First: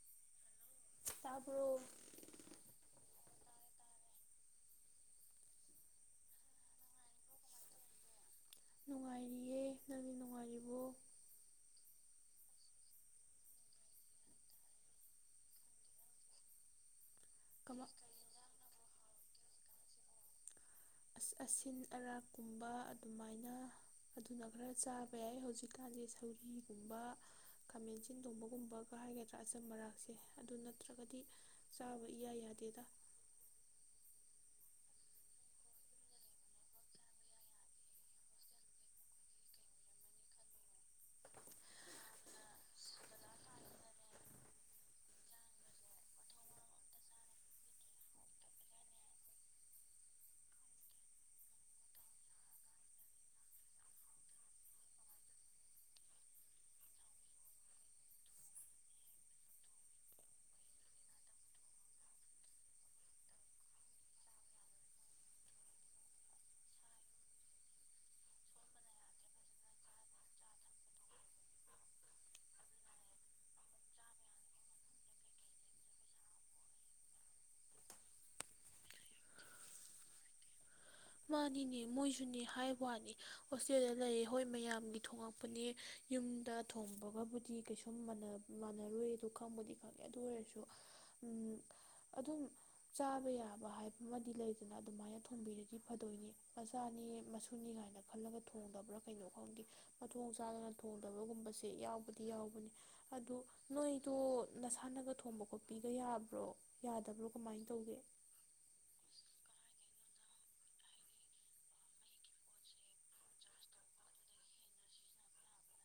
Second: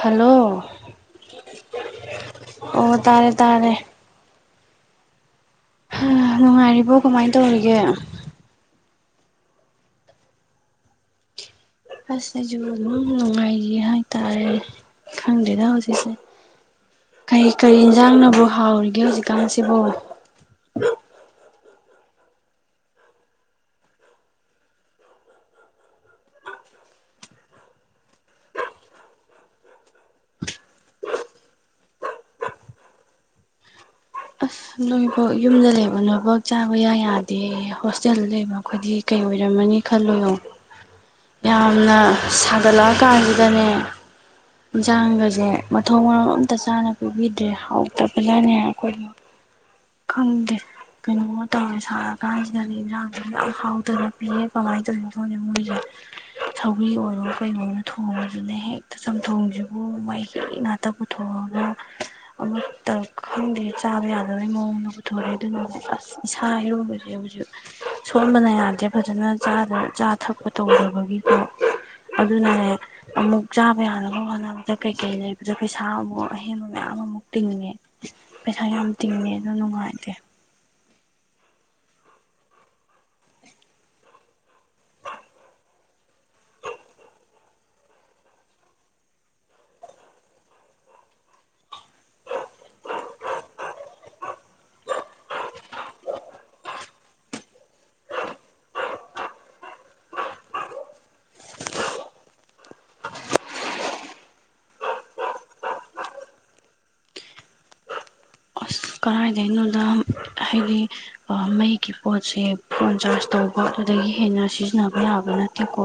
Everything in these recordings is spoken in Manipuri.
ꯍꯜꯂꯣ ꯇꯥꯕ꯭ꯔꯣ ꯑꯣ ꯇꯥꯔꯦ ꯇꯥꯔꯦ ꯍꯍ ꯅꯨꯡꯉꯥꯏꯔꯤꯕꯣ ꯀꯃꯥꯏꯅ ꯇꯧꯔꯤꯒꯦ ꯅꯨꯡꯉꯥꯏꯔꯤꯌꯦ ꯅꯪꯗꯤ ꯅꯨꯡꯉꯥꯏꯔꯤꯕꯣ ꯑꯁ ꯑꯩꯖꯨ ꯑꯗꯨꯝ ꯅꯨꯡꯉꯥꯏꯔꯤ ꯍꯥꯏꯇꯥꯔꯦ ꯈꯪꯗꯦꯗ ꯍꯧꯖꯤꯛꯁꯦ ꯀꯔꯤ ꯀꯔꯤ ꯀꯃ ꯏꯟꯁꯥꯡꯅꯕꯨ ꯍꯥꯎꯔꯤꯒꯦ ꯍꯧꯖꯤꯛ ꯀꯥꯟꯁꯤꯕꯨꯨ ꯎꯛ ꯑꯁ ꯑꯁꯤꯟ ꯑꯔꯥꯛꯀꯨꯝꯕ ꯑꯗꯨꯃꯥꯏꯅ ꯑꯗꯨꯅ ꯈꯔ ꯆꯥꯕ ꯌꯥꯏ ꯍꯧꯖꯤꯛꯀꯥꯟꯗꯤ ꯁꯧꯒ꯭ꯔꯤꯒꯨꯝꯕ ꯈꯥꯃꯦꯟꯁꯤꯟ ꯊꯣꯡꯕꯒꯨꯝꯕꯒ ꯍꯥꯏꯒꯗ꯭ꯔꯥ ꯑꯆꯝ ꯑꯔꯥꯛꯁꯦ ꯑꯗꯨ ꯅꯠꯇ꯭ꯔꯒꯗꯤ ꯆꯥꯕ ꯏꯌꯥ ꯌꯥꯗꯦꯗ ꯅꯣꯏꯐꯧ ꯌꯨꯝꯗ ꯂꯩꯕ ꯅꯣꯏꯐꯧ ꯆꯥꯕ ꯏꯌꯥ ꯌꯥꯗꯦꯌꯦ ꯍꯣꯁꯇꯦꯜꯗ ꯂꯩꯕ ꯑꯩꯈꯣꯏꯗꯤ ꯀꯩ ꯑꯣꯏꯔꯝꯃꯅꯤ ꯈꯜꯂꯣꯌꯦꯡꯎ ꯌꯥꯝꯅ ꯁꯥꯒꯠꯂꯛꯑꯀꯥꯟꯁꯤꯗꯅꯦ ꯏꯟꯁꯥꯡꯒꯁꯦ ꯃꯊꯣꯡ ꯃꯔꯣꯡ ꯑꯝꯇ ꯆꯥꯅ ꯄꯤꯕꯤꯗ꯭ꯔꯦ ꯍꯥꯎꯇꯕꯅꯅꯦ ꯑꯩꯈꯣꯏꯗ ꯈꯪꯗꯦ ꯀꯩꯅꯣꯝꯃ ꯇꯧꯔꯦ ꯁꯥꯔꯥ ꯀꯥꯟꯁꯤꯗꯅꯦ ꯏꯟꯖꯥꯡꯁꯦ ꯌꯥꯝ ꯍꯥꯎꯇꯅ ꯄꯤꯌꯦ ꯀꯃꯥꯏ ꯇꯧꯔꯤꯅꯣ ꯈꯪꯗꯦ ꯃꯣꯏꯖꯦ ꯁꯧꯒ꯭ꯔꯤ ꯑꯣꯏꯔꯣ ꯀꯩ ꯑꯣꯏꯔꯣ ꯊꯣꯡꯉꯖꯨꯅꯦ ꯍꯦꯛꯇ ꯆꯝꯊꯣꯡꯁꯤꯕꯨ ꯃꯍꯤ ꯉꯥꯛꯇ ꯄꯨꯊꯣꯛꯑꯒ ꯑꯃꯠꯇ ꯈꯪꯗꯦ ꯆꯥꯕ ꯌꯥꯗ ꯂꯣꯏꯕꯩ ꯃꯑꯣꯡꯗ ꯄꯨꯊꯣꯔꯛꯑꯦ ꯑꯗꯨꯅꯅꯦ ꯑꯁ ꯏꯁꯥ ꯏꯔꯨꯒꯥꯁꯦ ꯍꯧꯖꯤꯛ ꯁꯣꯟꯕꯅ ꯌꯥꯗ꯭ꯔꯦ ꯐꯖꯅ ꯆꯥꯗ ꯆꯥ ꯊꯛꯄ ꯇꯧꯗꯕꯒꯤꯀꯣ ꯑꯗꯨꯅꯅꯦ ꯑꯃꯨꯛ ꯆꯥꯕ ꯌꯥꯅꯕ ꯍꯣꯠꯅꯕꯗ ꯀꯩ ꯀꯩ ꯂꯩꯕꯗ ꯄꯩꯁꯥ ꯑꯃꯨꯛ ꯑꯍꯦꯟꯕ ꯃꯌꯥꯝ ꯑꯃꯨꯛ ꯇꯤꯡꯉꯦ ꯄꯩꯁꯥ ꯌꯥꯝ ꯇꯤꯡꯉꯦꯗ ꯅꯨꯡꯉꯥꯏꯇꯦ ꯃꯥꯅꯤꯅꯦ ꯃꯣꯏꯁꯨꯅꯦ ꯍꯥꯏꯕ ꯋꯥꯅꯤ ꯍꯣꯁꯇꯦꯜꯗ ꯂꯩꯌꯦ ꯍꯣꯏ ꯃꯌꯥꯝꯒꯤ ꯊꯣꯉꯛꯄꯅꯦ ꯌꯨꯝꯗ ꯊꯣꯡꯕꯒꯕꯨꯗꯤ ꯀꯩꯁꯨꯝ ꯃꯥꯟꯅꯔꯣꯏꯗ ꯈꯪꯕꯨꯗꯤ ꯈꯪꯉꯦ ꯑꯗꯨ ꯑꯣꯏꯔꯁꯨ ꯎꯝ ꯑꯗꯨꯝ ꯆꯥꯕ ꯌꯥꯕ ꯍꯥꯏꯕ ꯑꯃꯗꯤ ꯂꯩꯗꯅ ꯑꯗꯨꯃꯥꯏꯅ ꯊꯣꯡꯕꯤꯔꯗꯤ ꯐꯗꯣꯏꯅꯤ ꯃꯆꯥꯅꯤ ꯃꯁꯨꯅꯤ ꯀꯥꯏꯅ ꯈꯜꯂꯒ ꯊꯣꯡꯗꯕ꯭ꯔꯥ ꯀꯩꯅꯣ ꯈꯪꯗꯦ ꯃꯊꯣꯡ ꯆꯥꯗꯅ ꯊꯣꯡꯗꯕꯒꯨꯝꯕꯁꯦ ꯌꯥꯎꯕꯗꯤ ꯌꯥꯎꯕꯅꯤ ꯑꯗꯨ ꯅꯣꯏꯗꯣ ꯅꯁꯥꯟꯅꯒ ꯊꯣꯡꯕ ꯈꯣꯠꯄꯤꯒ ꯌꯥꯕ꯭ꯔꯣ ꯌꯥꯗꯕ꯭ꯔꯣ ꯀꯃꯥꯏꯅ ꯇꯧꯒꯦ ꯀꯔꯥꯢꯗꯩꯅꯣꯗ ꯍꯥꯢꯗꯤ ꯃꯩꯒꯤ ꯄꯣꯠꯁꯦ ꯐꯣꯟ ꯆꯥꯔꯁ ꯇꯧꯕꯕꯗꯒꯤ ꯍꯦꯟꯅ ꯁꯤꯖꯟꯅꯕ ꯌꯥꯕ ꯅꯠꯇꯦꯀꯣ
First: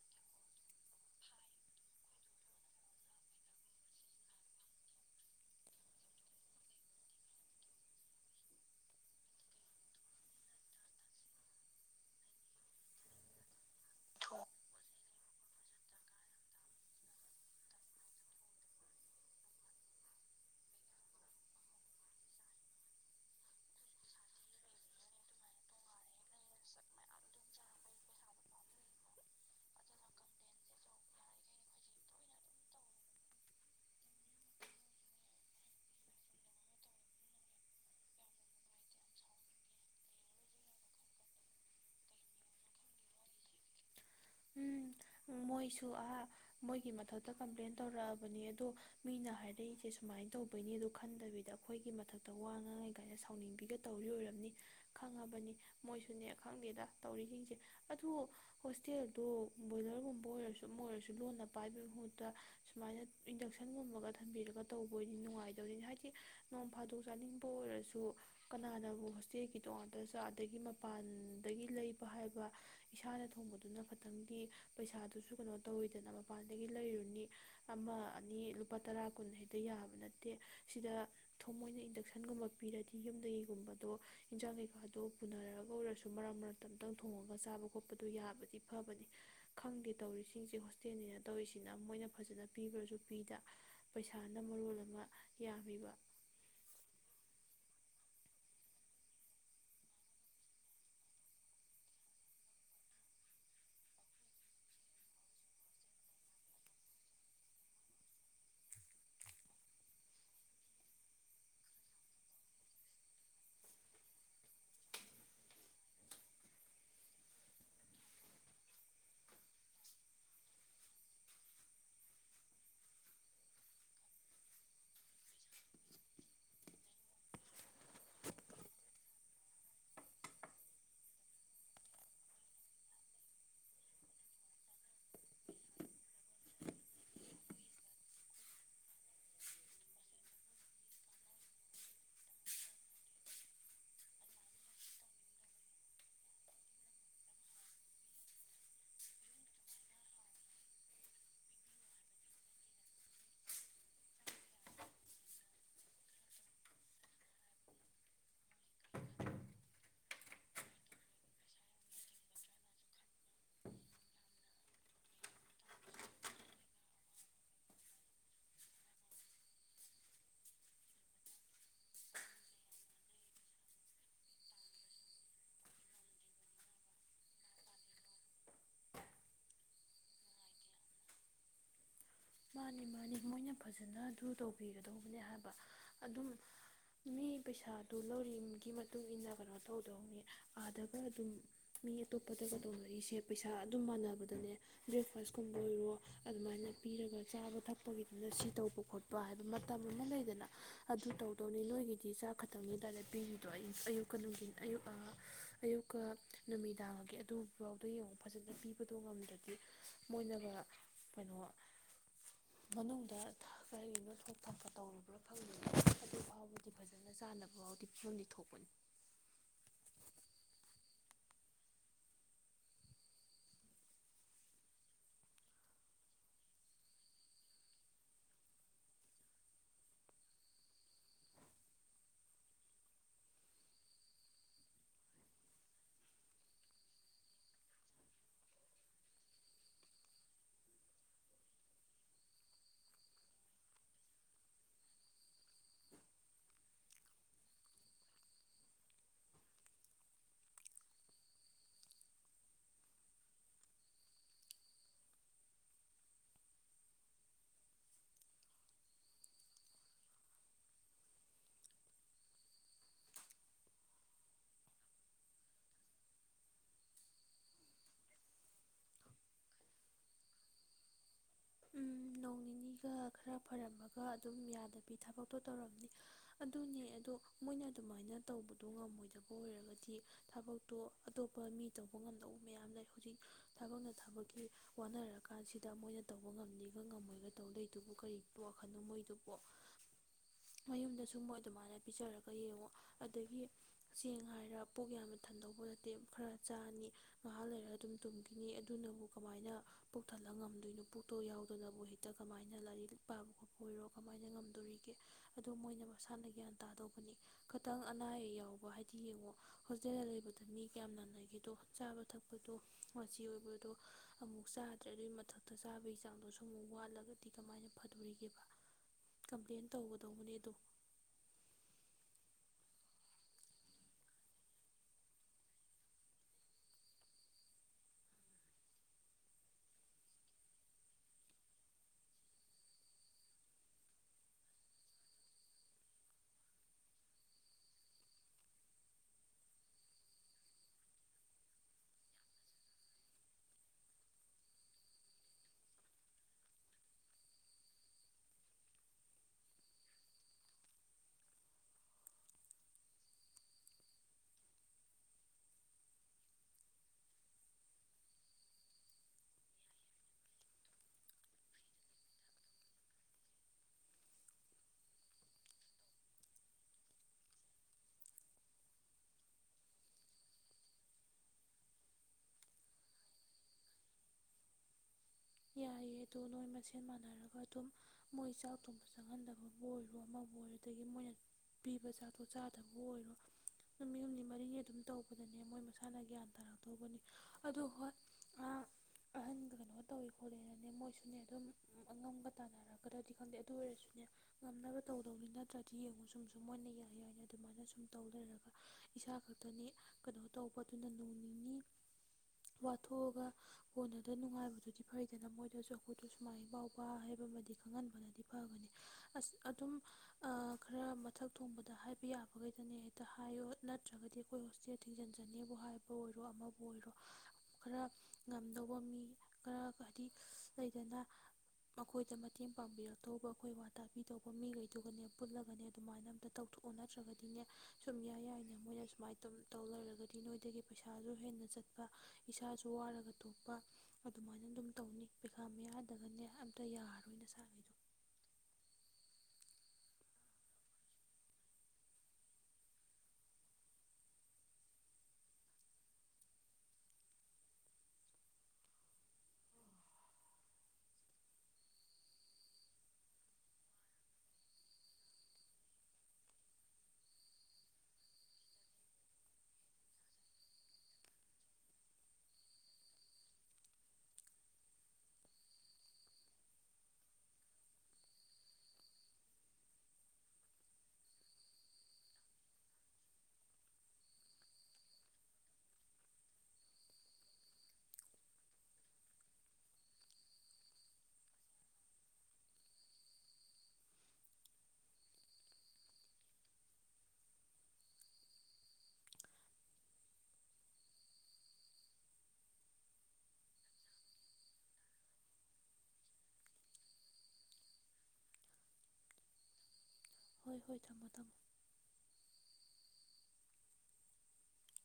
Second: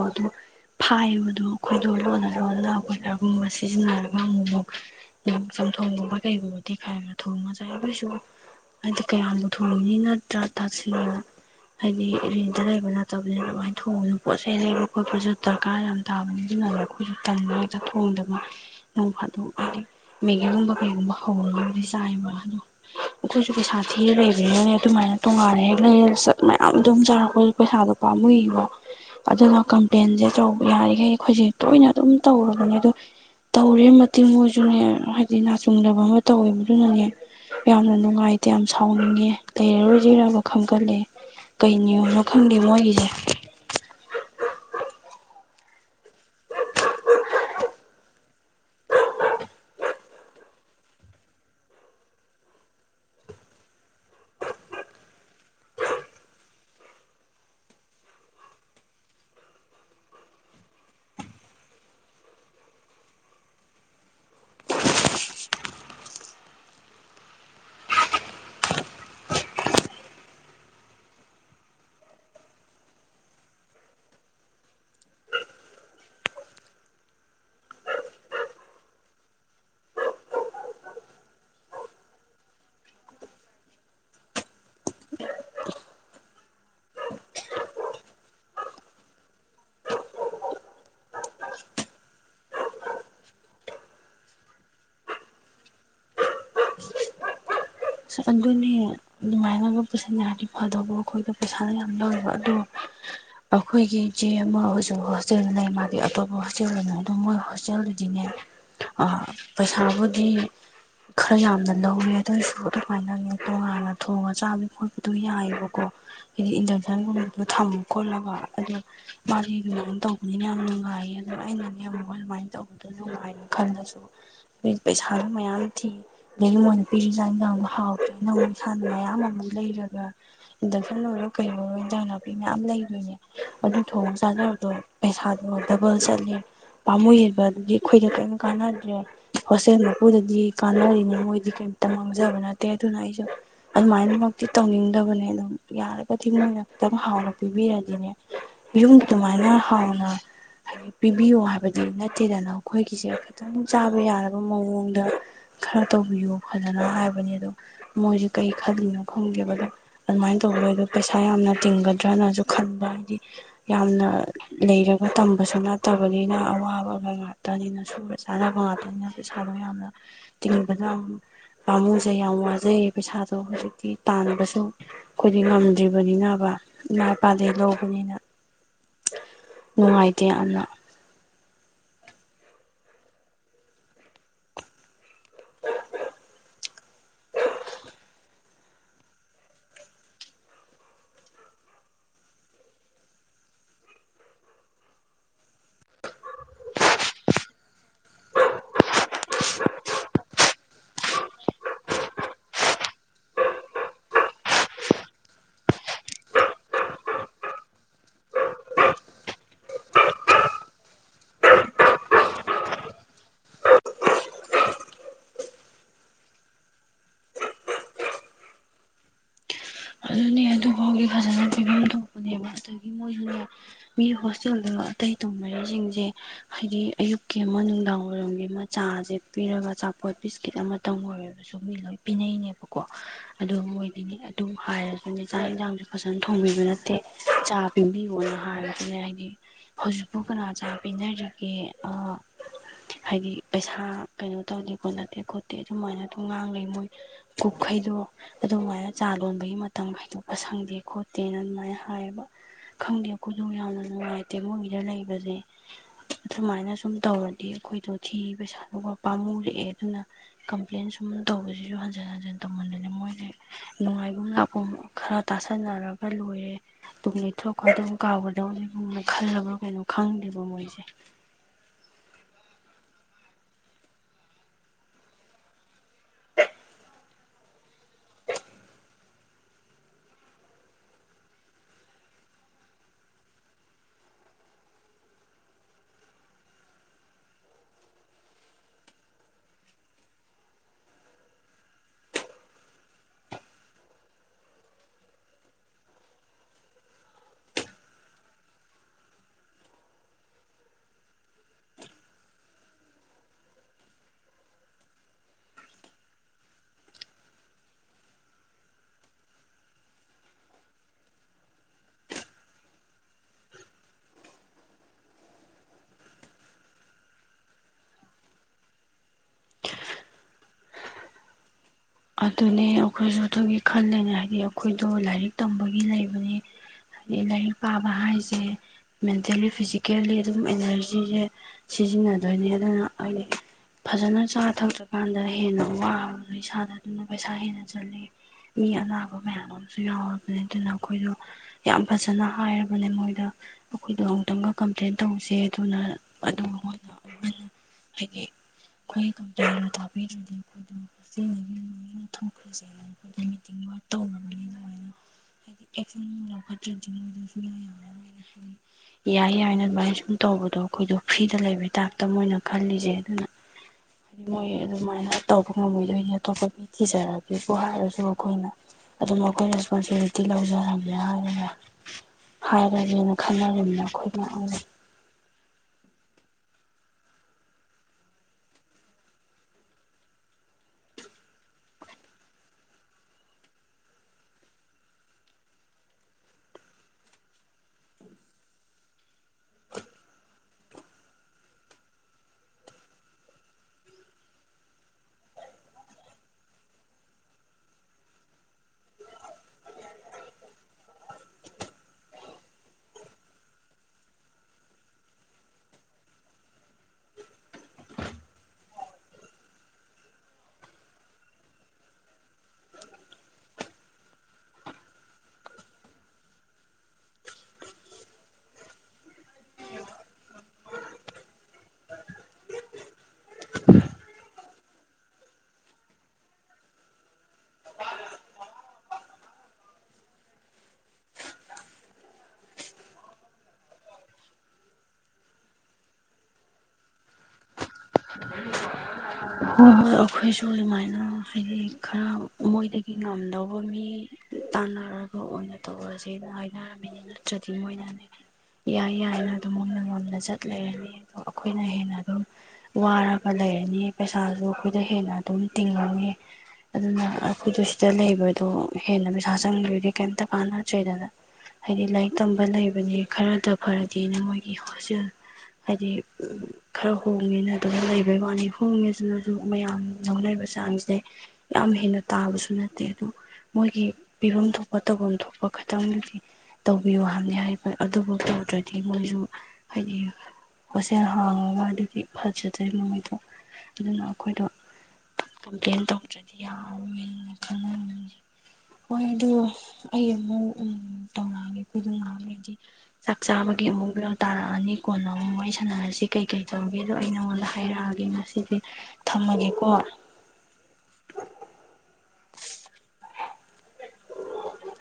ꯐꯥꯢꯑꯦꯕ ꯑꯗꯣ ꯂꯣꯟꯅ ꯂꯣꯟꯅ ꯕꯣꯢꯂꯔꯒꯨꯝꯕ ꯁꯤꯖꯟꯅꯔꯒ ꯑꯃꯨꯛꯃꯨꯛ ꯆꯝꯊꯣꯡꯒꯨꯝꯕꯗꯤ ꯈꯔ ꯈꯔ ꯊꯣꯡꯉꯦ ꯑꯩꯈꯣꯏꯁꯨ ꯍꯥꯏꯗꯤ ꯀꯌꯥꯝ ꯂ ꯊꯣꯡꯅꯤ ꯅꯠꯇ꯭ꯔꯥ ꯇꯥꯁꯤꯕ ꯍꯥꯏꯗꯤ ꯔꯔꯤꯗ ꯂꯩꯕ ꯅꯠꯇꯕꯅꯤꯅ ꯑꯗꯨꯥꯏꯅ ꯊꯣꯡꯕꯗ ꯄꯣꯠ ꯆꯩ ꯂꯩꯕ ꯈꯣꯠꯄꯁꯨ ꯗꯔꯀꯥꯔ ꯌꯥꯝ ꯇꯥꯕꯅꯤ ꯑꯗꯨꯅ ꯑꯩꯈꯣꯏꯁꯨ ꯇꯟꯥꯛꯇ ꯊꯣꯡꯗꯕ ꯅꯣꯡ ꯐꯥꯗꯣꯛ ꯍꯥꯏꯗꯤ ꯃꯦꯒꯤꯒꯨꯝꯕ ꯀꯩꯒꯨꯝꯕ ꯍꯧꯔꯒꯕꯨꯗꯤ ꯆꯥꯏꯕ ꯑꯩꯈꯣꯏꯁꯨ ꯄꯩꯁꯥ ꯊꯤꯔ ꯂꯩꯕꯅꯅꯦ ꯑꯗꯨꯃꯥꯏꯅ ꯇꯣꯡꯉꯥꯜꯂꯦ ꯍꯦꯛ ꯂꯩꯔ ꯁꯠ ꯃꯌꯥꯝ ꯑꯗꯨꯝ ꯆꯥꯔꯛꯄꯁꯨ ꯄꯩꯁꯥꯗꯣ ꯄꯥꯝꯃꯨꯏꯕ ꯑꯗꯨꯅ ꯀꯝꯄ꯭ꯂꯦꯟꯁꯦ ꯇ ꯌꯥꯔꯤꯈꯩ ꯑꯩꯈꯣꯏꯁꯦ ꯇꯣꯏꯅ ꯑꯗꯨꯝ ꯇꯧꯔꯕꯅꯦ ꯑꯗꯣ ꯇꯧꯔꯦ ꯃꯇꯤꯡ ꯃꯣꯏꯁꯨꯅꯦ ꯍꯥꯏꯗꯤ ꯅꯥꯆꯨꯡꯗꯕ ꯑꯃ ꯇꯧꯋꯦꯕꯗꯨꯅꯅꯦ ꯌꯥꯝꯅ ꯅꯨꯡꯉꯥꯏꯇꯦ ꯌꯥꯝ ꯁꯥꯎꯅꯤꯡꯉꯦ ꯂꯩꯔꯔꯣꯏꯁꯤꯔꯕ ꯈꯟꯒꯠꯂ ꯀꯩꯅꯤꯣꯅꯣ ꯈꯪꯗꯦ ꯃꯣꯏꯒꯤꯁꯦ ꯎꯝ ꯃꯣꯏꯁꯨ ꯑꯍꯥ ꯃꯣꯏꯒꯤ ꯃꯊꯛꯇ ꯀꯝꯄ꯭ꯂꯦꯟ ꯇꯧꯔꯛꯑꯕꯅꯤ ꯑꯗꯣ ꯃꯤꯅ ꯍꯥꯏꯔꯛꯏꯁꯦ ꯁꯨꯃꯥꯏꯅ ꯇꯧꯕꯩꯅꯤ ꯑꯗ ꯈꯟꯗꯕꯤꯗ ꯑꯩꯈꯣꯏꯒꯤ ꯃꯊꯛꯇ ꯋꯥꯅꯉꯥꯏ ꯀꯥꯏꯅ ꯁꯥꯎꯅꯤꯡꯕꯤꯒ ꯇꯧꯔꯤ ꯑꯣꯏꯔꯕꯅꯤ ꯈꯪꯉꯕꯅꯤ ꯃꯣꯏꯁꯨꯅꯦ ꯈꯪꯗꯦꯗ ꯇꯧꯔꯤꯁꯤꯡꯁꯦ ꯑꯗꯨ ꯍꯣꯁꯇꯦꯜꯗꯨ ꯕꯣꯏꯂꯔꯒꯨꯝꯕ ꯑꯣꯏꯔꯁꯨ ꯑꯃ ꯑꯣꯏꯔꯁꯨ ꯂꯣꯟꯅ ꯄꯥꯏꯕꯒꯤ ꯃꯍꯨꯠꯇ ꯁꯨꯃꯥꯏꯅ ꯏꯟꯗꯛꯁꯟꯒꯨꯝꯃꯒ ꯊꯝꯕꯤꯔꯒ ꯇꯧꯕ ꯑꯣꯏꯅꯤ ꯅꯨꯡꯉꯥꯏꯗꯕꯅꯤꯅ ꯍꯥꯏꯗꯤ ꯅꯣꯡ ꯐꯥꯗꯣꯛ ꯆꯥꯅꯤꯡꯕ ꯑꯣꯏꯔꯁꯨ ꯀꯅꯥꯅꯕꯨ ꯍꯣꯁꯇꯦꯜꯒꯤ ꯇꯣꯉꯥꯟꯇ ꯑꯗꯒꯤ ꯃꯄꯥꯟꯗꯒꯤ ꯂꯩꯕ ꯍꯥꯏꯕ ꯏꯁꯥꯅ ꯊꯣꯡꯕꯗꯣ ꯑꯗꯨꯅ ꯈꯤꯇꯪꯗꯤ ꯄꯩꯁꯥꯗꯨꯁꯨ ꯀꯩꯅꯣ ꯇꯧꯋꯤꯗꯅ ꯃꯄꯥꯟꯗꯒꯤ ꯂꯩꯔꯨꯅꯤ ꯑꯃ ꯑꯅꯤ ꯂꯨꯄꯥ ꯇꯔꯥ ꯀꯨꯟ ꯍꯥꯏꯦꯛꯇ ꯌꯥꯕ ꯅꯠꯇꯦ ꯁꯤꯗ ꯊꯣꯡ ꯃꯣꯏꯅ ꯏꯟꯗꯛꯁꯟꯒꯨꯝꯕ ꯄꯤꯔꯗꯤ ꯌꯨꯝꯗꯒꯤꯒꯨꯝꯕꯗꯣ ꯍꯟꯖꯥꯡ ꯀꯩꯀꯥꯗꯣ ꯄꯨꯅꯔꯒ ꯑꯣꯏꯔꯁꯨ ꯃꯔꯛ ꯃꯔꯛꯇ ꯑꯝꯨꯇꯪ ꯊꯣꯡꯉꯒ ꯆꯥꯕ ꯈꯣꯠꯄꯗꯣ ꯌꯥꯕꯗꯤ ꯐꯕꯅꯤ ꯈꯪꯗꯦ ꯇꯧꯔꯤꯁꯤꯡꯁꯦ ꯍꯣꯁꯇꯦꯜꯅꯤꯅ ꯇꯧꯔꯤꯁꯤꯅ ꯃꯣꯏꯅ ꯐꯖꯅ ꯄꯤꯕ꯭ꯔꯁꯨ ꯄꯤꯗ ꯄꯩꯁꯥꯅ ꯃꯔꯣꯜ ꯑꯃ ꯌꯥꯝꯃꯤꯕ ꯑꯁ ꯑꯗꯨꯅꯦ ꯑꯗꯨꯃꯥꯏꯅꯒ ꯄꯨꯁꯤꯟꯅꯤ ꯍꯥꯏꯗꯤ ꯐꯗꯕꯨ ꯑꯩꯈꯣꯏꯗ ꯄꯩꯁꯥꯅ ꯌꯥꯝ ꯂꯧꯋꯦꯕ ꯑꯗꯣ ꯑꯩꯈꯣꯏꯒꯤ ꯏꯆꯦ ꯑꯃ ꯍꯧꯖꯤꯛ ꯍꯣꯁꯇꯦꯜ ꯂꯩ ꯃꯥꯒꯤ ꯑꯇꯣꯞꯄ ꯍꯣꯁꯇꯦꯜ ꯑꯃ ꯑꯗꯣ ꯃꯣꯏ ꯍꯣꯁꯇꯦꯜꯗꯨꯗꯤꯅꯦ ꯄꯩꯁꯥꯕꯨꯗꯤ ꯈꯔ ꯌꯥꯝꯅ ꯂꯧꯋꯦ ꯑꯗꯨ ꯑꯣꯏꯁꯨ ꯑꯗꯨꯃꯥꯏꯅ ꯇꯣꯉꯥꯟꯅ ꯊꯣꯡꯉ ꯆꯥꯕ ꯈꯣꯠꯄꯗꯣ ꯌꯥꯏꯑꯕꯀꯣ ꯍꯥꯏꯗꯤ ꯏꯟꯗꯛꯁꯟꯒꯨꯝꯕꯗꯣ ꯊꯝꯃ ꯈꯣꯠꯂꯒ ꯑꯗꯣ ꯃꯥꯁꯦ ꯑꯗꯨꯃꯥꯏꯅ ꯇꯧꯕꯅꯤꯅ ꯌꯥꯝ ꯅꯨꯡꯉꯥꯏꯌꯦ ꯑꯗꯣ ꯑꯩꯅ ꯅꯦꯝꯃꯨ ꯑꯗꯨꯃꯥꯏꯅ ꯇꯧꯕꯗꯣ ꯅꯨꯡꯉꯥꯏꯅ ꯈꯜꯂꯁꯨ ꯑꯩ ꯄꯩꯁꯥꯁꯨ ꯃꯌꯥꯝ ꯊꯤ ꯑꯗꯒꯤ ꯃꯣꯏꯗ ꯄꯤꯔꯤꯖꯥꯥꯏꯅ ꯈꯪꯕ ꯍꯥꯎꯇꯦ ꯅꯧ ꯏꯁꯁꯥ ꯃꯌꯥꯝ ꯑꯃ ꯂꯩꯔꯒ ꯏꯟꯗꯛꯁꯟ ꯑꯣꯏꯔꯣ ꯀꯩ ꯑꯣꯏꯔꯣ ꯏꯟꯖꯥꯡ ꯅꯥꯄꯤ ꯃꯌꯥꯝ ꯂꯩꯗꯣꯏꯅꯦ ꯑꯗꯨ ꯊꯣꯡ ꯆꯥꯖꯕꯗꯣ ꯄꯩꯁꯥꯗꯣ ꯗꯕꯜ ꯆꯠꯂꯦ ꯄꯥꯝꯃꯨꯕ ꯑꯗꯨꯗꯤ ꯑꯩꯈꯣꯏꯗ ꯀꯔꯤꯝ ꯀꯥꯟꯅꯗ꯭ꯔꯦ ꯍꯣꯁꯇꯦꯜ ꯃꯄꯨꯗꯗꯤ ꯀꯥꯟꯅꯔꯤꯅꯤ ꯃꯣꯏꯗꯤ ꯀꯔꯤꯝꯇ ꯃꯥꯡꯖꯕ ꯅ ꯐꯠꯇꯦ ꯑꯗꯨꯅ ꯑꯩꯁꯨ ꯑꯗꯨꯃꯥꯏꯅꯃꯛꯇꯤ ꯇꯧꯅꯤꯡꯗꯕꯅꯦ ꯑꯗꯨꯝ ꯌꯥꯔꯒꯗꯤ ꯃꯣꯏꯅ ꯈꯤꯇꯪ ꯍꯥꯎꯅ ꯄꯤꯕꯤꯔꯗꯤꯅꯦ ꯌꯨꯝꯒꯤ ꯑꯗꯨꯃꯥꯏꯅ ꯍꯥꯎꯅ ꯍꯥꯏꯗꯤ ꯄꯤꯕꯤꯌꯣ ꯍꯥꯏꯕꯗꯤ ꯅꯠꯇꯦꯗꯅ ꯑꯩꯈꯣꯏꯒꯤꯁꯦ ꯈꯤꯇꯪ ꯆꯥꯕ ꯌꯥꯔꯕ ꯃꯑꯣꯡꯗ ꯈꯔ ꯇꯧꯕꯤꯌꯨ ꯐꯖꯅ ꯍꯥꯏꯕꯅꯤ ꯑꯗꯣ ꯃꯣꯏꯁꯦ ꯀꯔꯤ ꯈꯜꯂꯤꯅꯣ ꯈꯪꯒꯦꯕꯗꯣ ꯑꯗꯨꯃꯥꯏꯅ ꯇꯧꯕꯗꯣꯏꯗꯣ ꯄꯩꯁꯥ ꯌꯥꯝꯅ ꯇꯤꯡꯒꯗ꯭ꯔꯅꯁꯨ ꯈꯟꯕ ꯍꯥꯏꯗꯤ ꯌꯥꯝꯅ ꯂꯩꯔꯒ ꯇꯝꯕꯁꯨ ꯅꯠꯇꯕꯅꯤꯅ ꯑꯋꯥꯕꯒ ꯉꯥꯛꯇꯅꯤꯅ ꯁꯨꯔ ꯆꯥꯅꯕ ꯉꯇꯅꯤꯅ ꯄꯩꯁꯥꯗꯣ ꯌꯥꯝꯅ ꯇꯤꯡꯕꯗ ꯄꯥꯝꯃꯨꯁꯦ ꯌꯥꯝ ꯋꯥꯖꯩꯌꯦ ꯄꯩꯁꯥꯗꯣ ꯍꯧꯖꯤꯛꯇꯤ ꯇꯥꯟꯅꯕꯁꯨ ꯑꯩꯈꯣꯏꯗꯤ ꯉꯝꯗ꯭ꯔꯤꯕꯅꯤꯅꯕ ꯏꯃꯥ ꯏꯄꯥꯗꯒꯤꯩ ꯂꯧꯕꯅꯤꯅ ꯅꯨꯡꯉꯥꯏꯇꯦ ꯑꯃꯅ ꯃꯥꯅꯤ ꯃꯥꯅꯤ ꯃꯣꯏꯅ ꯐꯖꯅ ꯑꯗꯨ ꯇꯧꯕꯤꯒꯗꯧꯕ ꯍꯥꯏꯕ ꯑꯗꯨꯝ ꯃꯤ ꯄꯩꯁꯥꯗꯨ ꯂꯧꯔꯤ ꯒꯤ ꯃꯇꯨꯡ ꯏꯟꯅ ꯀꯩꯅꯣ ꯇꯧꯗꯧꯅꯤ ꯑꯥꯗꯒ ꯑꯗꯨꯝ ꯃꯤ ꯑꯇꯣꯞꯄꯗꯒ ꯇꯧꯅꯔꯤꯁꯦ ꯄꯩꯁꯥ ꯑꯗꯨꯝ ꯃꯥꯟꯅꯕꯗꯅꯦ ꯕ꯭ꯔꯦꯛꯐꯥꯁꯀꯨꯝꯕ ꯑꯣꯏꯔꯣ ꯑꯗꯨ ꯄꯤꯔꯒ ꯆꯥꯕ ꯊꯛꯄꯒꯤꯗꯨꯅ ꯁꯤ ꯇꯧꯕ ꯈꯣꯠꯄ ꯍꯥꯏꯕ ꯃꯇꯝ ꯑꯃ ꯂꯩꯗꯅ ꯑꯗꯨ ꯇꯧꯗꯧꯅꯤ ꯅꯣꯏꯒꯤꯗꯤ ꯆꯥꯛ ꯈꯛꯇꯪꯅꯤ ꯑꯗꯨꯋꯥꯏꯗ ꯄꯤꯔꯤꯗꯣ ꯑꯛ ꯑꯌꯨꯛꯀ ꯅꯨꯡ ꯑꯌꯨꯛ ꯑꯌꯨꯛꯀ ꯅꯨꯃꯤꯗꯥꯡꯒꯤ ꯑꯗꯨꯐꯥꯎꯗ ꯌꯦꯡꯉꯣ ꯐꯖꯅ ꯄꯤꯕꯗꯣ ꯉꯝꯗ꯭ꯔꯗꯤ ꯃꯣꯏꯅꯒ ꯀꯩꯅꯣ ꯃꯅꯨꯡꯗ ꯀꯔꯤꯒꯤꯅꯣ ꯊꯣꯛ ꯊꯄ ꯇꯧꯨꯕ꯭ꯔꯥ ꯐꯪꯗ ꯑꯗꯨ ꯐꯥꯎꯕꯗꯤ ꯐꯖꯅ ꯆꯥꯅꯕ ꯐꯥꯎꯗꯤ ꯐꯤꯕꯝꯗꯤ ꯊꯣꯛꯄꯅꯤ ꯑꯗꯨꯅꯦ ꯑꯗꯨꯐꯥꯎꯗꯤ ꯐꯖꯅ ꯄꯤꯐꯝ ꯊꯣꯛꯄꯅꯦꯕ ꯑꯗꯒꯤ ꯃꯣꯏꯁꯤꯅꯦ ꯃꯤ ꯍꯣꯁꯇꯦꯜꯗ ꯑꯇꯩ ꯑ ꯇꯣꯡ ꯃꯔꯤꯁꯤꯡꯁꯦ ꯍꯥꯏꯗꯤ ꯑꯌꯨꯛꯀꯤ ꯑꯃ ꯅꯨꯡꯗꯥꯡ ꯋꯥꯏꯔꯝꯒꯤ ꯑꯃ ꯆꯥꯁꯦ ꯄꯤꯔꯒ ꯑꯆꯥꯄꯣꯠ ꯕꯤꯁꯀꯤꯠ ꯑꯃꯇꯪ ꯑꯣꯏꯔꯕꯁꯨ ꯃꯤ ꯂꯣꯏ ꯄꯤꯅꯩꯅꯦꯕꯀꯣ ꯑꯗꯨ ꯃꯣꯏꯗꯤꯅꯤ ꯑꯗꯨ ꯍꯥꯏꯔꯁꯨꯅꯦ ꯆꯥꯛ ꯌꯦꯟꯁꯥꯡꯁꯨ ꯐꯖꯅ ꯊꯣꯡꯕꯤꯕ ꯅꯠꯇꯦ ꯆꯥ ꯄꯤꯕꯤꯌꯣꯅ ꯍꯥꯏꯕꯗꯨꯅꯦ ꯍꯥꯏꯗꯤ ꯍꯧꯖꯤꯛꯄꯨ ꯀꯅꯥ ꯆꯥ ꯄꯤꯅꯔꯒꯦ ꯍꯥꯏꯗꯤ ꯄꯩꯁꯥ ꯀꯩꯅꯣ ꯇꯧꯗꯦ ꯈꯣꯠꯅꯗꯦ ꯈꯣꯠꯇꯦ ꯑꯗꯨꯃꯥꯏꯅ ꯑꯗꯨꯣ ꯉꯥꯡꯅꯩ ꯃꯣꯏ ꯀꯣꯛꯈꯩꯗꯣ ꯑꯗꯨꯃꯥꯏꯅ ꯆꯥ ꯂꯣꯟꯕꯒꯤ ꯃꯇꯝ ꯈꯩꯗꯣꯛꯄ ꯁꯪꯗꯦ ꯈꯣꯠꯇꯦꯅ ꯑꯗꯨꯃꯥꯏꯅ ꯍꯥꯏꯕ ꯈꯪꯗꯦ ꯑꯩꯈꯣꯏꯗꯣ ꯌꯥꯝꯅ ꯅꯨꯡꯉꯥꯏꯇꯦ ꯃꯣꯏꯒꯤꯗ ꯂꯩꯕꯁꯦ ꯑꯗꯨꯃꯥꯏꯅ ꯁꯨꯝ ꯇꯧꯔꯗꯤ ꯑꯩꯈꯣꯏꯗꯣ ꯊꯤ ꯄꯩꯁꯥꯗꯨꯒ ꯄꯥꯝꯃꯨꯔꯛꯑꯦ ꯑꯗꯨꯅ ꯀꯝꯄ꯭ꯂꯦꯟ ꯁꯨꯝ ꯇꯧꯕꯁꯤꯁꯨ ꯍꯟꯖꯤꯟ ꯍꯟꯖꯤꯟ ꯇꯧꯃꯟꯗꯅ ꯃꯣꯏꯁ ꯅꯨꯡꯉꯥꯏꯐꯝ ꯂꯥꯛꯄ ꯈꯔ ꯇꯥꯁꯟꯅꯔꯒ ꯂꯣꯏꯔꯦ ꯇꯨꯡ ꯂꯩꯩꯊꯣꯛ ꯈꯣꯠꯇꯣꯛ ꯀꯥꯎꯒꯗꯕꯅꯤꯒꯨꯝꯅ ꯈꯜꯂꯕ ꯀꯩꯅꯣ ꯈꯪꯗꯦꯕ ꯃꯣꯏꯁꯦ ꯅꯣꯡ ꯅꯤꯅꯤꯒ ꯈꯔ ꯐꯔꯝꯃꯒ ꯑꯗꯨꯝ ꯌꯥꯗꯕꯤ ꯊꯕꯛꯇꯣ ꯇꯧꯔꯝꯅꯤ ꯑꯗꯨꯅꯦ ꯑꯗꯣ ꯃꯣꯏꯅ ꯑꯗꯨꯃꯥꯏꯅ ꯇꯧꯕꯗꯣ ꯉꯝꯃꯣꯏꯗꯕ ꯑꯣꯏꯔꯒꯗꯤ ꯊꯕꯛꯇꯣ ꯑꯇꯣꯞꯄ ꯃꯤ ꯇꯧꯕ ꯉꯝꯗꯧꯕ ꯃꯌꯥꯝ ꯂꯩ ꯍꯧꯖꯤꯛ ꯊꯕꯛꯅ ꯊꯕꯒꯤ ꯋꯥꯅꯔꯀꯥꯟꯁꯤꯗ ꯃꯣꯏꯅ ꯇꯧꯕ ꯉꯝꯅꯤꯒ ꯉꯝꯃꯣꯏꯒ ꯇꯧꯗꯣꯏꯗꯨꯕꯨ ꯀꯔꯤ ꯄꯣ ꯋꯥꯈꯜꯅꯣ ꯃꯣꯏꯗꯨꯕꯨ ꯃꯌꯨꯝꯗꯁꯨ ꯃꯣꯏ ꯑꯗꯨꯃꯥꯏꯅ ꯄꯤꯖꯔꯒ ꯌꯦꯡꯉꯣ ꯑꯗꯒꯤ ꯆꯦꯡ ꯍꯥꯏꯔ ꯄꯨꯛ ꯌꯥꯝꯅ ꯊꯟꯗꯧꯕ ꯅꯠꯇꯦ ꯈꯔ ꯆꯥꯅꯤ ꯉꯍꯥ ꯂꯩꯔꯒ ꯑꯗꯨꯝ ꯇꯨꯝꯈꯤꯅꯤ ꯑꯗꯨꯅꯕꯨ ꯀꯃꯥꯏꯅ ꯄꯣꯛꯊꯠꯂꯒ ꯉꯝꯗꯣꯏꯅꯣ ꯛꯇꯣ ꯌꯥꯎꯗꯅꯕꯨ ꯍꯦꯛꯇ ꯀꯃꯥꯏꯅ ꯂꯥꯏꯔꯤꯛ ꯄꯥꯕ ꯈꯣꯠꯄ ꯑꯣꯏꯔꯣ ꯀꯃꯥꯏꯅ ꯉꯝꯗꯣꯔꯤꯒꯦ ꯑꯗꯨꯗ ꯃꯣꯏꯅ ꯃꯁꯥꯅ ꯒ꯭ꯌꯥꯟ ꯇꯥꯗꯧꯕꯅꯤ ꯈꯤꯇꯪ ꯑꯅꯥ ꯑꯌꯦꯛ ꯌꯥꯎꯕ ꯍꯥꯏꯗꯤ ꯌꯦꯡꯉꯣ ꯍꯣꯁꯇꯦꯜꯗ ꯂꯩꯕꯗ ꯃꯤ ꯀꯌꯥꯝ ꯟꯅꯒꯦꯗꯣ ꯆꯥꯕ ꯊꯛꯄꯗꯣ ꯃꯆꯤ ꯑꯣꯏꯕꯗꯣ ꯑꯃꯨꯛ ꯆꯥꯗ꯭ꯔꯦ ꯑꯗꯨꯒꯤ ꯃꯊꯛꯇ ꯆꯥꯕꯒꯤ ꯆꯥꯡꯗꯣ ꯁ ꯑꯃꯨꯛ ꯋꯥꯠꯂꯒꯗꯤ ꯀꯃꯥꯏꯅ ꯐꯗꯣꯔꯤꯒꯦꯕ ꯀꯝꯄ꯭ꯂꯦꯟ ꯇꯧꯒꯗꯧꯕꯅꯦꯗꯣ ꯑꯗꯨꯅꯦ ꯑꯩꯈꯣꯏꯁꯨ ꯑꯗꯨꯒꯤ ꯈꯜꯂꯦꯅꯦ ꯍꯥꯏꯗꯤ ꯑꯩꯈꯣꯏꯗꯣ ꯂꯥꯏꯔꯤꯛ ꯇꯝꯕꯒꯤ ꯂꯩꯕꯅꯤ ꯍꯥꯏꯗꯤ ꯂꯥꯏꯔꯤꯛ ꯄꯥꯕ ꯍꯥꯏꯁꯦ ꯃꯦꯟꯇꯦꯜꯂꯤ ꯐꯤꯖꯤꯀꯦꯜꯂꯤ ꯑꯗꯨꯝ ꯑꯦꯅꯔꯖꯤꯁꯦ ꯁꯤꯖꯤꯟꯅꯗꯣꯏꯅꯦ ꯑꯗꯨꯅ ꯍꯥꯏꯗꯤ ꯐꯖꯅ ꯆꯥ ꯊꯛꯇ꯭ꯔꯀꯥꯟꯗ ꯍꯦꯟꯅ ꯋꯥꯕ ꯏꯁꯥꯗ ꯑꯗꯨꯅ ꯄꯩꯁꯥ ꯍꯦꯟꯅ ꯆꯜꯂꯤ ꯃꯤ ꯑꯅꯥꯕ ꯃꯌꯥꯝ ꯑꯃꯁꯨ ꯌꯥꯎꯔꯕꯅꯦ ꯑꯗꯨꯅ ꯑꯩꯈꯣꯏꯗꯣ ꯌꯥꯝ ꯐꯖꯅ ꯍꯥꯏꯔꯕꯅꯦ ꯃꯣꯏꯗ ꯑꯩꯈꯣꯏꯗꯣ ꯑꯃꯨꯛꯇꯪꯒ ꯀꯝꯄ꯭ꯂꯦꯟ ꯇꯧꯁꯦ ꯑꯗꯨꯅ ꯑꯗꯨ ꯃꯣꯏꯅ ꯑꯃꯟꯅ ꯍꯥꯏꯗꯤ ꯑꯩꯈꯣꯏꯒꯤ ꯀꯝꯄ꯭ꯂꯦꯟꯗꯣ ꯇꯥꯕꯤꯗꯗꯤ ꯑꯩꯈꯣꯏꯗꯣ ꯂꯧ ꯍꯥꯏ ꯌꯥꯏ ꯌꯥꯏꯅ ꯑꯗꯨꯃꯥꯏꯅ ꯁꯨꯝ ꯇꯧꯕꯗꯣ ꯑꯩꯈꯣꯏꯗꯣ ꯐ꯭ꯔꯤꯗ ꯂꯩꯕꯩ ꯇꯥꯏꯞꯇ ꯃꯣꯏꯅ ꯈꯜꯂꯤꯁꯦ ꯑꯗꯨꯅ ꯍꯥꯏꯗꯤ ꯃꯣꯏ ꯑꯗꯨꯃꯥꯏꯅ ꯇꯧꯕ ꯉꯝꯃꯣꯏꯗꯣꯏꯅꯦ ꯑꯇꯣꯞꯄ ꯃꯤ ꯊꯤꯖꯔꯕꯤꯕꯨ ꯍꯥꯏꯔꯁꯨ ꯑꯩꯈꯣꯏꯅ ꯑꯗꯨꯝ ꯑꯩꯈꯣꯏ ꯔꯦꯁꯄꯣꯟꯁꯤꯕꯤꯂꯤꯇꯤ ꯂꯧꯖꯔꯝꯒꯦ ꯍꯥꯏꯔꯒ ꯍꯥꯏꯔꯒꯦꯅ ꯈꯟꯅꯔꯅꯤꯅ ꯑꯩꯈꯣꯏꯅ ꯌꯥꯏꯑ ꯑꯗꯣ ꯅꯣꯏ ꯃꯁꯦꯟ ꯃꯥꯟꯅꯔꯒ ꯑꯗꯨꯝ ꯃꯣꯏ ꯆꯥꯛ ꯊꯣꯡꯕ ꯆꯪꯍꯟꯗꯕꯕꯨ ꯑꯣꯏꯔꯣ ꯑꯃꯕꯨ ꯑꯣꯏꯔꯣ ꯑꯗꯒꯤ ꯃꯣꯏꯅ ꯄꯤꯕ ꯆꯥꯛꯊꯣꯛ ꯆꯥꯗꯕꯕꯨ ꯑꯣꯏꯔꯣ ꯅꯨꯃꯤꯠ ꯍꯨꯝꯅꯤ ꯃꯔꯤꯅꯤ ꯑꯗꯨꯝ ꯇꯧꯕꯗꯅꯦ ꯃꯣꯏ ꯃꯁꯥꯅ ꯒ꯭ꯌꯥꯟ ꯇꯥꯔꯗꯧꯕꯅꯤ ꯑꯗꯣ ꯍꯣꯏ ꯑꯍꯟ ꯀꯩꯅꯣ ꯇꯧꯏ ꯈꯣꯠꯂꯦꯅꯅꯦ ꯃꯣꯏꯁꯨꯅꯦ ꯑꯗꯨꯝ ꯑꯉꯝꯕ ꯇꯥꯟꯅꯔꯛꯒꯗ꯭ꯔꯗꯤ ꯈꯪꯗꯦ ꯑꯗꯨ ꯑꯣꯏꯔꯁꯨꯅꯦ ꯉꯝꯅꯕ ꯇꯧꯗꯧꯅꯤ ꯅꯠꯇ꯭ꯔꯗꯤ ꯌꯦꯡꯉꯨ ꯁꯨꯝꯁꯨ ꯃꯣꯏꯅ ꯌꯥꯏ ꯌꯥꯏꯅꯤ ꯑꯗꯨꯃꯥꯏꯅ ꯁꯨꯝ ꯇꯧ ꯂꯩꯔꯒ ꯏꯁꯥ ꯈꯛꯇꯅꯤ ꯀꯩꯅꯣ ꯇꯧꯕꯗꯨꯅ ꯅꯣꯡ ꯉꯤ ꯋꯥꯊꯣꯛꯑꯒ ꯀꯣꯟꯅꯗ ꯅꯨꯡꯉꯥꯏꯕꯗꯨ ꯗꯤ ꯐꯩꯗꯅ ꯃꯣꯏꯗꯁꯨꯈꯨꯠꯇꯣ ꯁꯨꯃꯥꯏ ꯐꯥꯎꯕ ꯍꯥꯏꯕꯃ ꯈꯪꯍꯟꯕꯅꯗꯤ ꯐꯕꯅꯤ ꯑꯁ ꯑꯗꯨꯝ ꯈꯔ ꯃꯊꯛ ꯊꯣꯡꯕꯗ ꯍꯥꯏꯕ ꯌꯥꯕꯈꯩꯗꯅꯦ ꯍꯦꯛꯇ ꯍꯥꯏꯌꯣ ꯅꯠꯇ꯭ꯔꯒꯗꯤ ꯑꯩꯈꯣꯏ ꯍꯣꯁꯇꯦꯜ ꯊꯤꯡꯖꯤꯟꯖꯅꯤꯕꯨ ꯍꯥꯏꯕ ꯑꯣꯏꯔꯣ ꯑꯃꯕꯨ ꯑꯣꯏꯔꯣ ꯈꯔ ꯉꯝꯗꯧꯕ ꯃꯤ ꯈꯔ ꯍꯥꯏꯗꯤ ꯂꯩꯗꯅ ꯑꯩꯈꯣꯏꯗ ꯃꯇꯦꯡ ꯄꯥꯡꯕꯤꯔꯛꯇꯧꯕ ꯑꯩꯈꯣꯏ ꯋꯥ ꯇꯥꯕꯤꯗꯧꯕ ꯃꯤ ꯂꯩꯩꯗꯨꯒꯅꯦ ꯄꯨꯜꯂꯒꯅꯦ ꯑꯗꯨꯃꯥꯏꯅ ꯑꯝꯇ ꯇꯧꯊꯣꯛꯑꯣ ꯅꯠꯇ꯭ꯔꯒꯗꯤꯅꯦ ꯁꯨꯝ ꯌꯥꯏ ꯌꯥꯏꯅꯦ ꯃꯣꯏꯅ ꯁꯨꯃꯥꯏꯅ ꯇꯧ ꯂꯩꯔꯒꯗꯤ ꯅꯣꯏꯗꯒꯤ ꯄꯩꯁꯥꯁꯨ ꯍꯦꯟꯅ ꯆꯠꯄ ꯏꯁꯥꯁꯨ ꯋꯥꯔꯒ ꯇꯣꯛꯄ ꯑꯗꯨꯃꯥꯏꯅ ꯑꯗꯨꯝ ꯇꯧꯅꯤ ꯄꯩꯈꯥꯝ ꯌꯥꯗꯒꯅꯦ ꯑꯝꯇ ꯌꯥꯔꯔꯣꯏꯅ ꯁꯥꯔꯤꯩꯗꯣ ꯑꯩꯈꯣꯏꯁꯨ ꯑꯗꯨꯃꯥꯏꯅ ꯍꯥꯏꯗꯤ ꯈꯔ ꯃꯣꯏꯗꯒꯤ ꯉꯝꯗꯧꯕ ꯃꯤ ꯇꯥꯟꯅꯔꯒ ꯑꯣꯏꯅ ꯇꯧꯔꯁꯦ ꯉꯥꯏꯅꯔꯃꯤꯅꯤ ꯅꯠꯇ꯭ꯔꯗꯤ ꯃꯣꯏꯅ ꯌꯥꯏ ꯌꯥꯏꯅ ꯑꯗꯨꯝ ꯃꯅ ꯉꯣꯝꯅ ꯆꯠ ꯂꯩꯔꯅꯤ ꯑꯗꯣ ꯑꯩꯈꯣꯏꯅ ꯍꯦꯟꯅ ꯑꯗꯨꯝ ꯋꯥꯔꯒ ꯂꯩꯔꯅꯤ ꯄꯩꯁꯥꯁꯨ ꯑꯩꯈꯣꯏꯗ ꯍꯦꯟꯅ ꯑꯗꯨꯝ ꯇꯤꯡꯉꯅꯤ ꯑꯗꯨꯅ ꯑꯩꯈꯣꯏꯗ ꯁꯤꯗ ꯂꯩꯕꯗꯣ ꯍꯦꯟꯅ ꯄꯩꯁꯥ ꯆꯪꯗꯗꯤ ꯀꯩꯝꯇ ꯀꯥꯟꯅꯗ꯭ꯔꯦꯗꯅ ꯍꯥꯏꯗꯤ ꯂꯥꯏꯔꯤꯛ ꯇꯝꯕ ꯂꯩꯕꯅꯤ ꯈꯔꯗ ꯐꯔꯗꯤꯦꯅ ꯃꯣꯏꯒꯤ ꯍꯣꯁꯇꯦꯜ ꯍꯥꯏꯗꯤ ꯈꯔ ꯍꯣꯡꯉꯦꯅ ꯑꯗꯨꯝ ꯂꯩꯕꯩ ꯋꯥꯅꯤ ꯍꯣꯡꯉꯦꯁꯤꯅꯁꯨ ꯃꯌꯥꯝ ꯂꯧꯅꯔꯤꯕ ꯆꯥꯡꯁꯦ ꯌꯥꯝ ꯍꯦꯟꯅ ꯇꯥꯕꯁꯨ ꯅꯠꯇꯦ ꯑꯗꯨꯗ ꯃꯣꯏꯒꯤ ꯄꯤꯐꯝ ꯊꯣꯛꯄ ꯇꯧꯐꯝ ꯊꯣꯛꯄ ꯈꯇꯪꯅꯗꯤ ꯇꯧꯕꯤꯌꯨ ꯍꯥꯏꯅꯤ ꯍꯥꯏꯕ ꯑꯗꯨꯕꯨ ꯇꯧꯗ꯭ꯔꯗꯤ ꯃꯣꯏꯁꯨ ꯍꯥꯏꯗꯤ ꯍꯣꯁꯇꯦꯜ ꯍꯥꯡꯉꯒ ꯑꯗꯨꯗꯤ ꯐꯖꯗ꯭ꯔꯦ ꯃꯣꯏꯗꯣ ꯑꯗꯨꯅ ꯑꯩꯈꯣꯏꯗꯣ ꯀꯝꯄ꯭ꯂꯦꯟ ꯇꯧꯗ꯭ꯔꯗꯤ ꯌꯥꯔꯦꯅꯅ ꯈꯪ ꯍꯣꯏ ꯑꯗꯨ ꯑꯩ ꯑꯃꯨꯛ ꯇꯧꯔꯛꯑꯒꯦ ꯑꯩꯈꯣꯏꯗ ꯉꯥꯡꯈ꯭ꯔꯗꯤ ꯆꯥꯛ ꯆꯥꯕꯒꯤ ꯑꯃꯨꯛ ꯇꯥꯔꯛꯑꯅꯤ ꯀꯣꯟꯅ ꯑꯃꯨꯛ ꯋꯥꯔꯤ ꯁꯥꯟꯅꯔꯁꯤ ꯀꯩꯀꯩ ꯇꯧꯒꯦꯗꯣ ꯑꯩ ꯅꯉꯣꯟꯗ ꯍꯥꯏꯔꯛꯑꯒꯦ ꯑꯁꯤꯗꯤ ꯊꯝꯃꯒꯦꯀꯣ ꯍꯣꯏ ꯍꯣꯏ ꯊꯝꯃꯣ ꯊꯝꯃꯣ INAUDIBLE